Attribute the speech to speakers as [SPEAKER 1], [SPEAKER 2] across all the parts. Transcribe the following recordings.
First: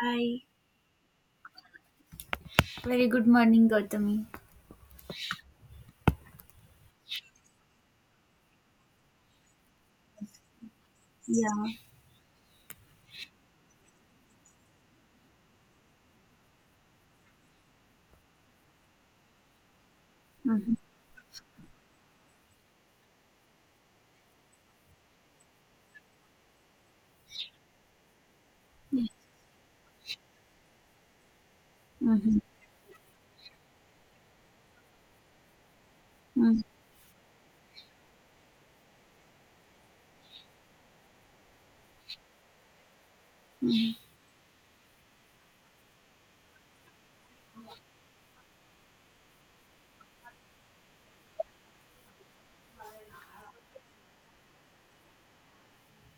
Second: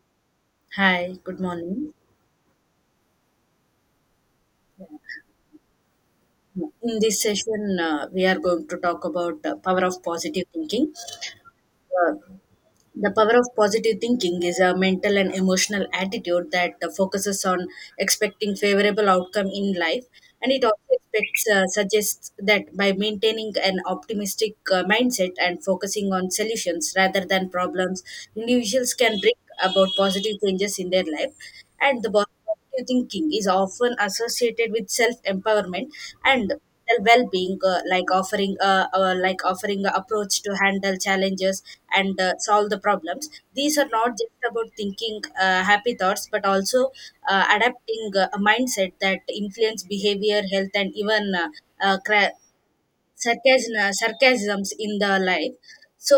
[SPEAKER 1] Hi.
[SPEAKER 2] Hi, good morning.
[SPEAKER 1] Very good morning, Gautami.
[SPEAKER 2] In this session, we are going to talk about the power of positive thinking.
[SPEAKER 1] Yeah.
[SPEAKER 2] Uh, the power of positive thinking is a mental and emotional attitude that focuses on expecting favorable outcome in life, and it
[SPEAKER 1] Mm-hmm.
[SPEAKER 2] also expects suggests that by maintaining an optimistic mindset and focusing on solutions rather than problems, individuals can bring about positive changes in their life, and the body
[SPEAKER 1] Mm-hmm.
[SPEAKER 2] positive thinking is often associated with self-empowerment and well-being, like offering a approach to handle challenges and solve the problems. These are
[SPEAKER 1] Mm-hmm.
[SPEAKER 2] not just about thinking happy thoughts, but also adapting a mindset that influence behavior health and even uh, cra- sarcasm, sarcasms in the life. So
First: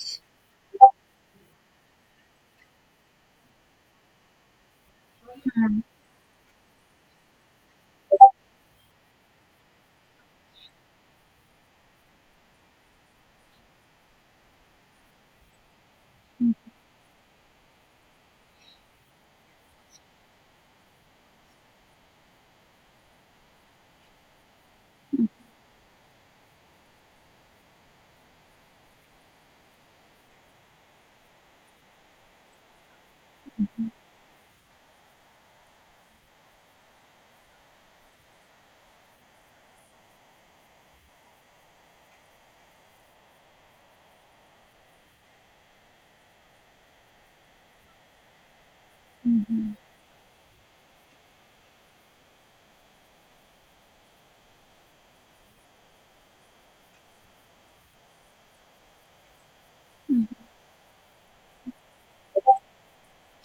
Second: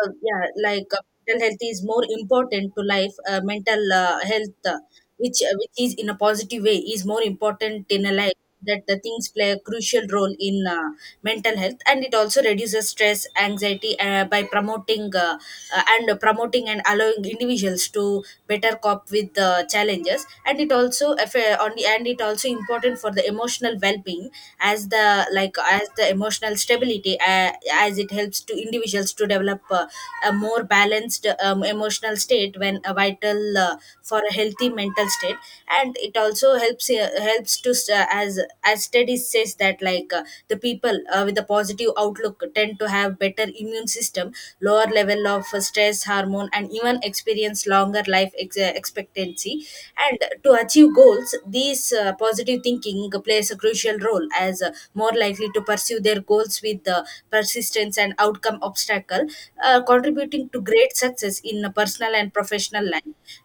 [SPEAKER 2] yeah, mental health is more important to life. Mental health, which is in a positive way, is more important in a life. That the things play a crucial role in mental health, and it also reduces stress, anxiety by promoting and promoting and allowing individuals to better cope with the challenges. And it also on the and it also important for the emotional well being as the like as the emotional stability, as it helps to individuals to develop a more balanced emotional state when a vital
[SPEAKER 1] Mm-hmm.
[SPEAKER 2] for a healthy mental state. And it also helps to as studies says that the people with a positive outlook tend to have better immune system, lower level of stress hormone, and even experience longer life expectancy.
[SPEAKER 1] Mm-hmm.
[SPEAKER 2] And to achieve goals, these positive thinking plays a crucial role as more likely to pursue their goals with persistence and outcome obstacle, contributing to great success in a personal and professional life.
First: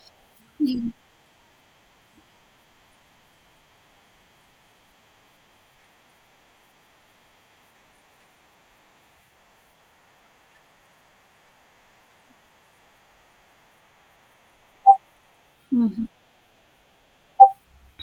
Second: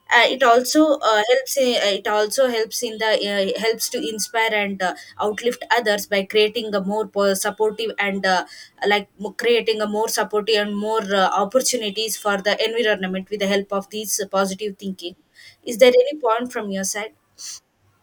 [SPEAKER 2] It also helps in the helps to inspire and outlift others by creating a more supportive and creating a more supportive and more opportunities for the environment with the help of these positive thinking. Is there
[SPEAKER 1] Mm-hmm.
[SPEAKER 2] any point from your side?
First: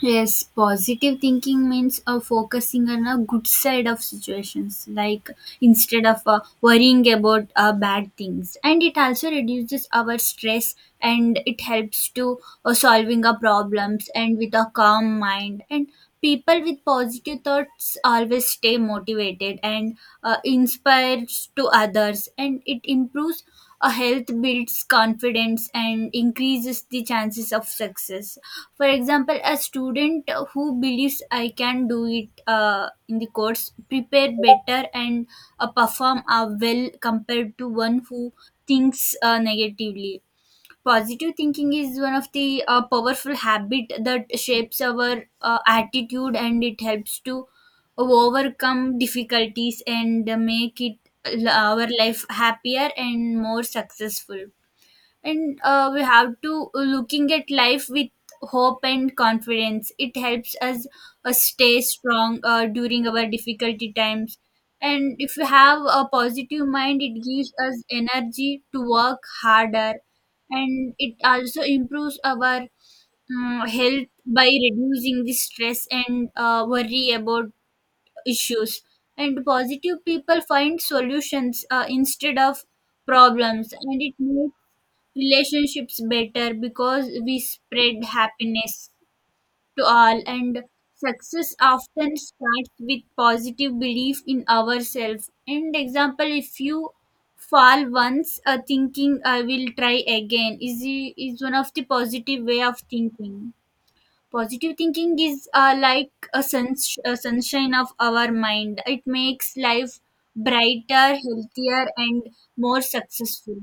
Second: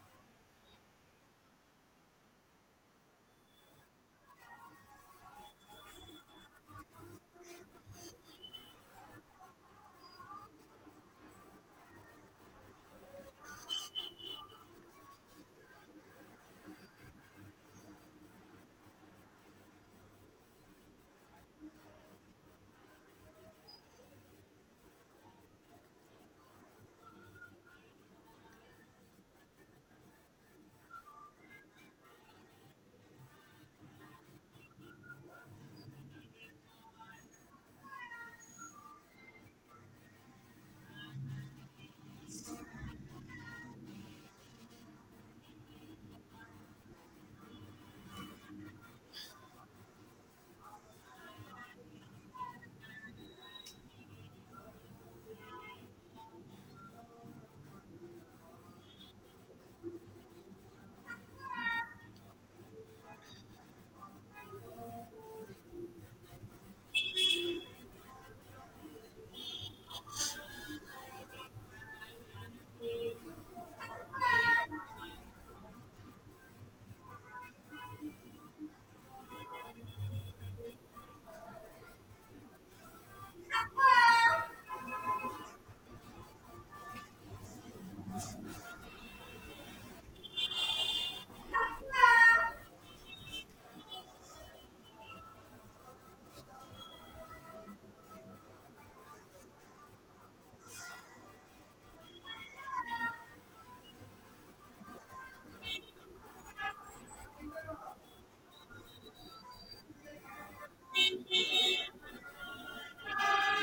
[SPEAKER 1] Yes, positive thinking means focusing on a good side of situations, like instead of worrying about bad things. And it also reduces our stress, and it helps to solving our problems and with a calm mind. And people with positive thoughts always stay motivated and inspires to others. And it improves a health, builds confidence, and increases the chances of success. For example, a student who believes I can do it in the course prepare better and perform well compared to one who thinks negatively. Positive thinking is one of the powerful habit that shapes our attitude, and it helps to overcome difficulties and make it our life happier and more successful. And we have to looking at life with hope and confidence. It helps us stay strong during our difficulty times. And if we have a positive mind, it gives us energy to work harder, and it also improves our health by reducing the stress and worry about issues. And positive people find solutions instead of problems, and it makes relationships better because we spread happiness to all. And success often starts with positive belief in ourselves. And example, if you fall once, thinking I will try again is one of the positive way of thinking. Positive thinking is like a, a sunshine of our mind. It makes life brighter, healthier, and more successful.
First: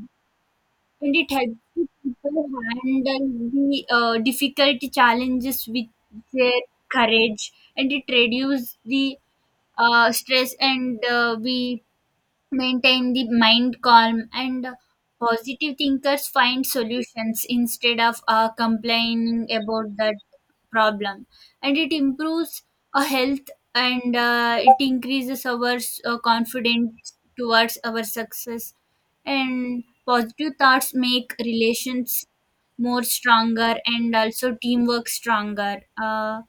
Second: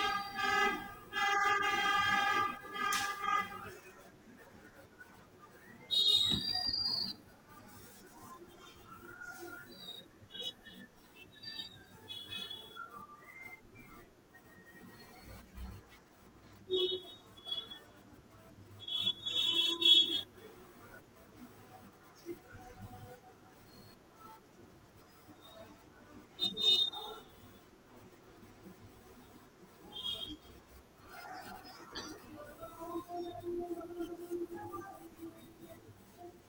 [SPEAKER 1] And it helps the people handle the difficult challenges with their courage. And it reduces the stress, and we maintain the mind calm. And positive thinkers find solutions instead of complaining about that problem. And it improves our health, and it increases our confidence towards our success. And positive thoughts make relations more stronger and also teamwork stronger.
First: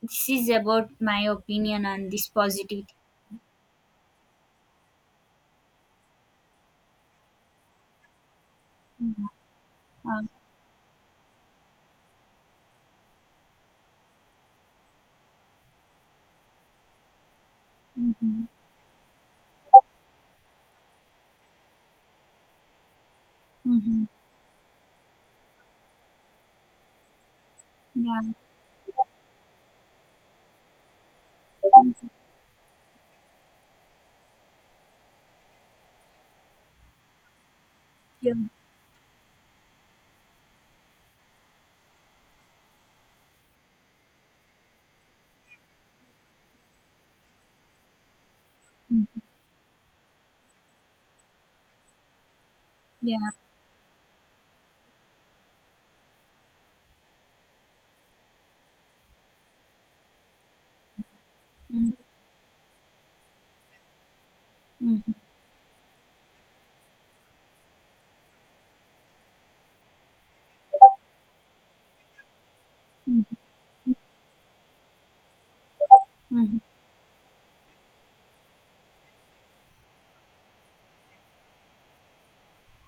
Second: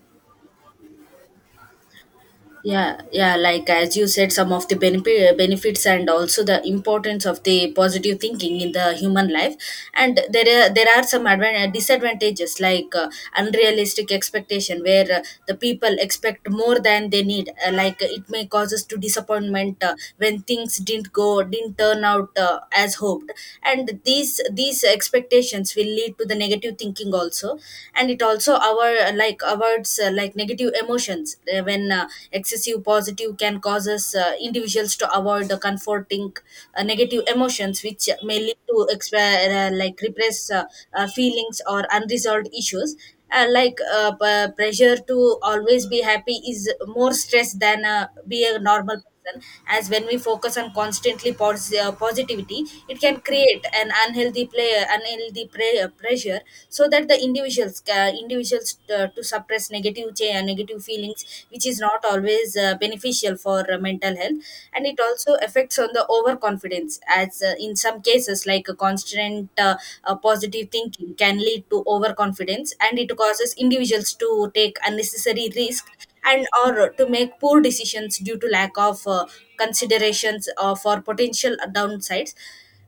[SPEAKER 1] This is about my opinion on this positive
[SPEAKER 2] Yeah, yeah, like as you said, some of the benefits and also the importance of the positive thinking in the
[SPEAKER 1] thing.
[SPEAKER 2] human life. And
[SPEAKER 1] Uh,
[SPEAKER 2] there are some disadvantages, like unrealistic expectation, where the people expect more than they need, it may cause us to disappointment when things didn't turn out as hoped, and
[SPEAKER 1] Mm-hmm.
[SPEAKER 2] these expectations will lead to the negative thinking also. And it
[SPEAKER 1] Yeah.
[SPEAKER 2] also our like avoids like negative emotions times, when excessive positive can cause us individuals to avoid the comforting negative emotions, which
[SPEAKER 1] Yeah.
[SPEAKER 2] may lead to like repress feelings or unresolved issues. Pressure to always be happy is more stress than be a normal
[SPEAKER 1] Mhm.
[SPEAKER 2] person, as when we focus on constantly positivity, it can
[SPEAKER 1] Yeah.
[SPEAKER 2] create an unhealthy play unhealthy pressure, so that the individuals to suppress negative negative feelings, which is
[SPEAKER 1] Mhm.
[SPEAKER 2] not always beneficial for mental health. And it
[SPEAKER 1] Mhm.
[SPEAKER 2] also affects on the overconfidence, as in some cases, like a constant positive thinking can lead to overconfidence, and it causes individuals to take unnecessary risk and
[SPEAKER 1] Mhm.
[SPEAKER 2] or to make poor decisions due to lack of considerations for potential downsides.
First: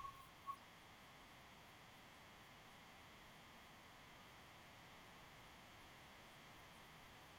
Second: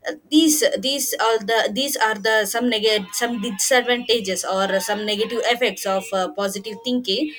[SPEAKER 2] These are the some negative some disadvantages or some negative effects of positive thinking.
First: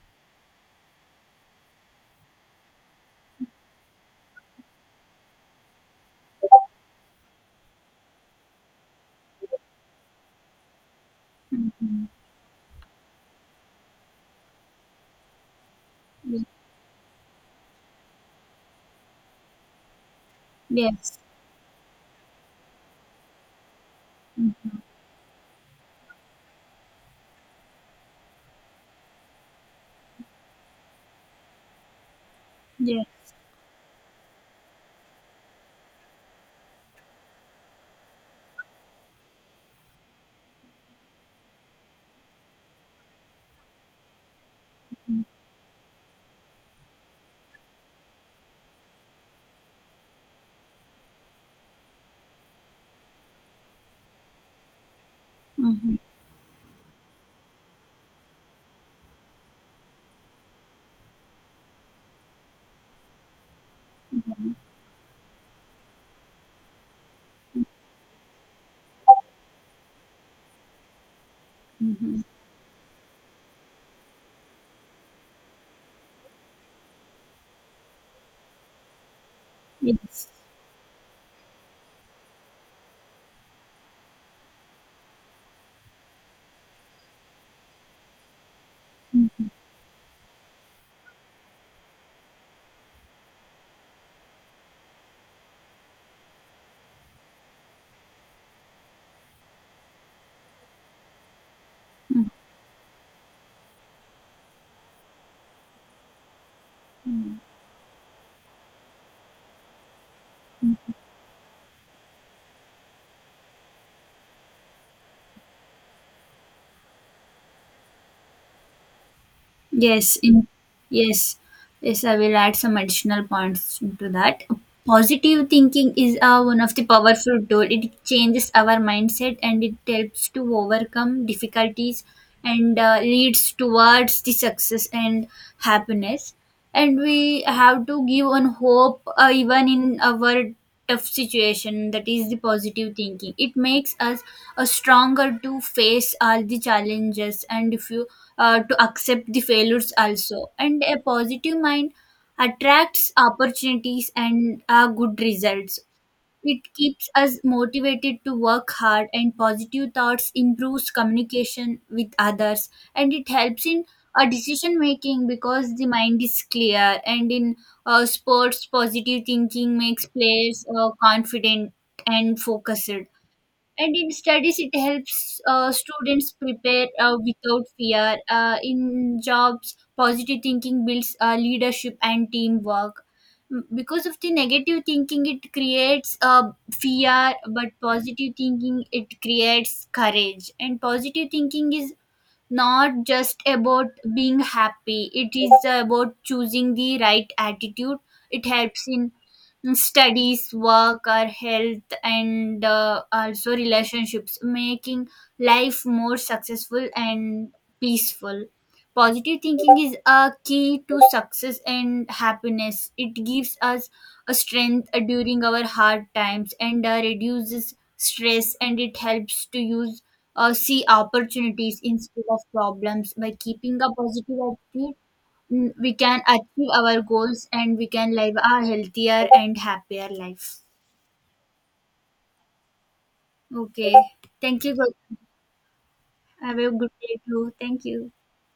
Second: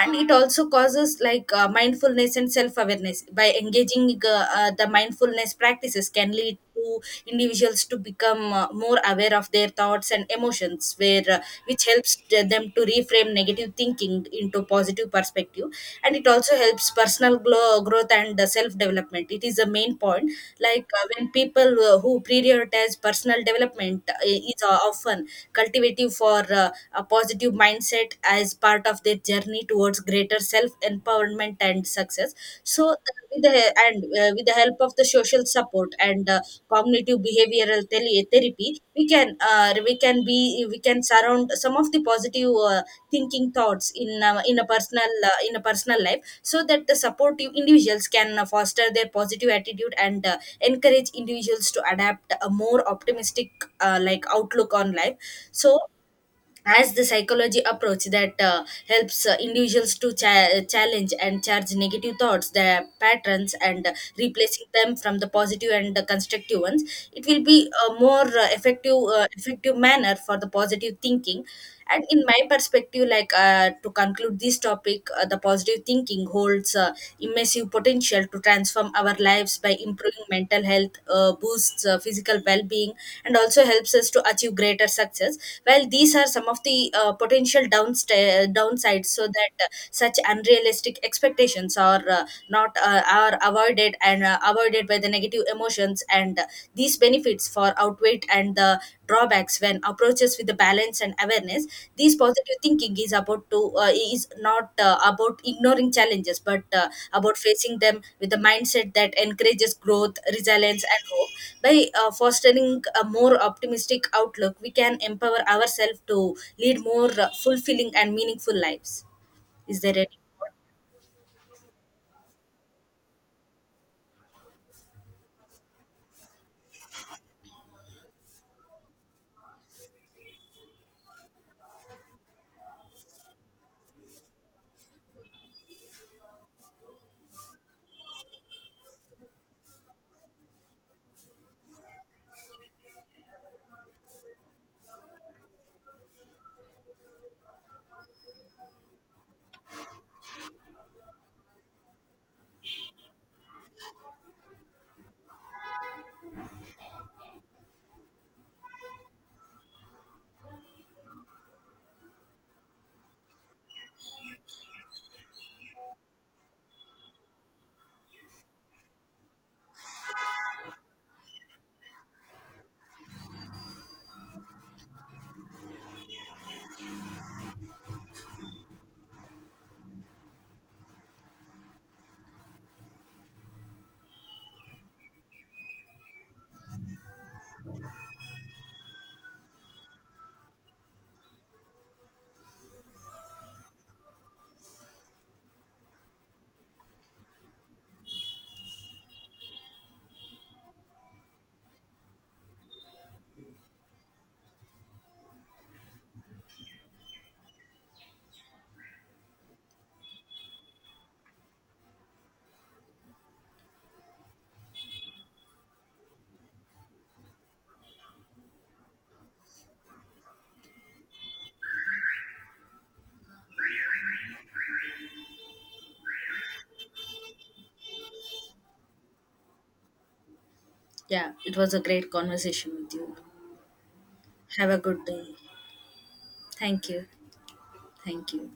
[SPEAKER 2] And it also causes like mindfulness and self awareness by engaging the mindfulness practices can lead to individuals to become more aware of their thoughts and emotions, where
[SPEAKER 1] Mhm.
[SPEAKER 2] which
[SPEAKER 1] Mhm.
[SPEAKER 2] helps them to reframe negative thinking into positive perspective. And it
[SPEAKER 1] Ye-
[SPEAKER 2] also helps personal growth and self development, it is a main point. Like
[SPEAKER 1] Yes.
[SPEAKER 2] when people who prioritize personal development is
[SPEAKER 1] Mhm.
[SPEAKER 2] often cultivative for a positive mindset as part of their journey towards greater self empowerment and success. So
[SPEAKER 1] Yes.
[SPEAKER 2] with the he- and with the help of the social support and cognitive behavioral therapy, we can be we can surround some of the positive thinking thoughts in a personal life, so that the supportive individuals can foster their positive attitude and encourage individuals to adapt a more optimistic outlook on life. So
[SPEAKER 1] Mhm.
[SPEAKER 2] as the psychology approach that helps individuals to challenge and charge negative thoughts their patterns and
[SPEAKER 1] Mhm.
[SPEAKER 2] replacing them from the positive and constructive ones, it will be a more effective manner for the positive thinking. And
[SPEAKER 1] Mhm.
[SPEAKER 2] in my perspective, like to conclude this topic, the positive thinking holds immense massive potential to transform our lives by improving
[SPEAKER 1] Yes.
[SPEAKER 2] mental health, boosts physical well being, and also helps us to achieve greater success. Well, these are some of the potential downsides, so
[SPEAKER 1] Mhm.
[SPEAKER 2] that such unrealistic expectations are not are avoided and avoided by the negative emotions, and these benefits for outweigh and the drawbacks when approaches with the balance and awareness. These
[SPEAKER 1] Mhm.
[SPEAKER 2] positive thinking is about to is not about ignoring challenges, but about
[SPEAKER 1] Mhm.
[SPEAKER 2] facing them with a mindset that encourages growth resilience and hope. By fostering a more optimistic outlook, we can empower ourselves to lead more fulfilling and meaningful lives. Is there
[SPEAKER 1] Yes.
[SPEAKER 2] any more?
[SPEAKER 1] Yes. Yes, I will add some additional points to that. Positive thinking is one of the powerful tool. It changes our mindset, and it helps to overcome difficulties and leads towards the success and happiness. And we have to give on hope even in our tough situation. That is the positive thinking. It makes us stronger to face all the challenges, and if you to accept the failures also. And a positive mind attracts opportunities and good results. It keeps us motivated to work hard, and positive thoughts improves communication with others, and it helps in a decision making because the mind is clear. And in sports, positive thinking makes players confident and focused. And in studies, it helps students prepare without fear. In jobs, positive thinking builds leadership and teamwork. Because of the negative thinking, it creates fear, but positive thinking, it creates courage. And positive thinking is not just about being happy. It is about choosing the right attitude. It helps in studies, work, or health, and also relationships, making life more successful and peaceful. Positive thinking is a key to success and happiness. It gives us a strength during our hard times, and reduces stress, and it helps to use see opportunities instead of problems. By keeping a positive attitude, we can achieve our goals, and we can live a healthier and happier life.
[SPEAKER 2] Yeah, it was a great conversation with you.
[SPEAKER 1] Okay, thank
[SPEAKER 2] Have
[SPEAKER 1] you,
[SPEAKER 2] a good
[SPEAKER 1] Gaurav.
[SPEAKER 2] day.
[SPEAKER 1] Have a
[SPEAKER 2] Thank
[SPEAKER 1] good
[SPEAKER 2] you.
[SPEAKER 1] day too. Thank you.
[SPEAKER 2] Thank you.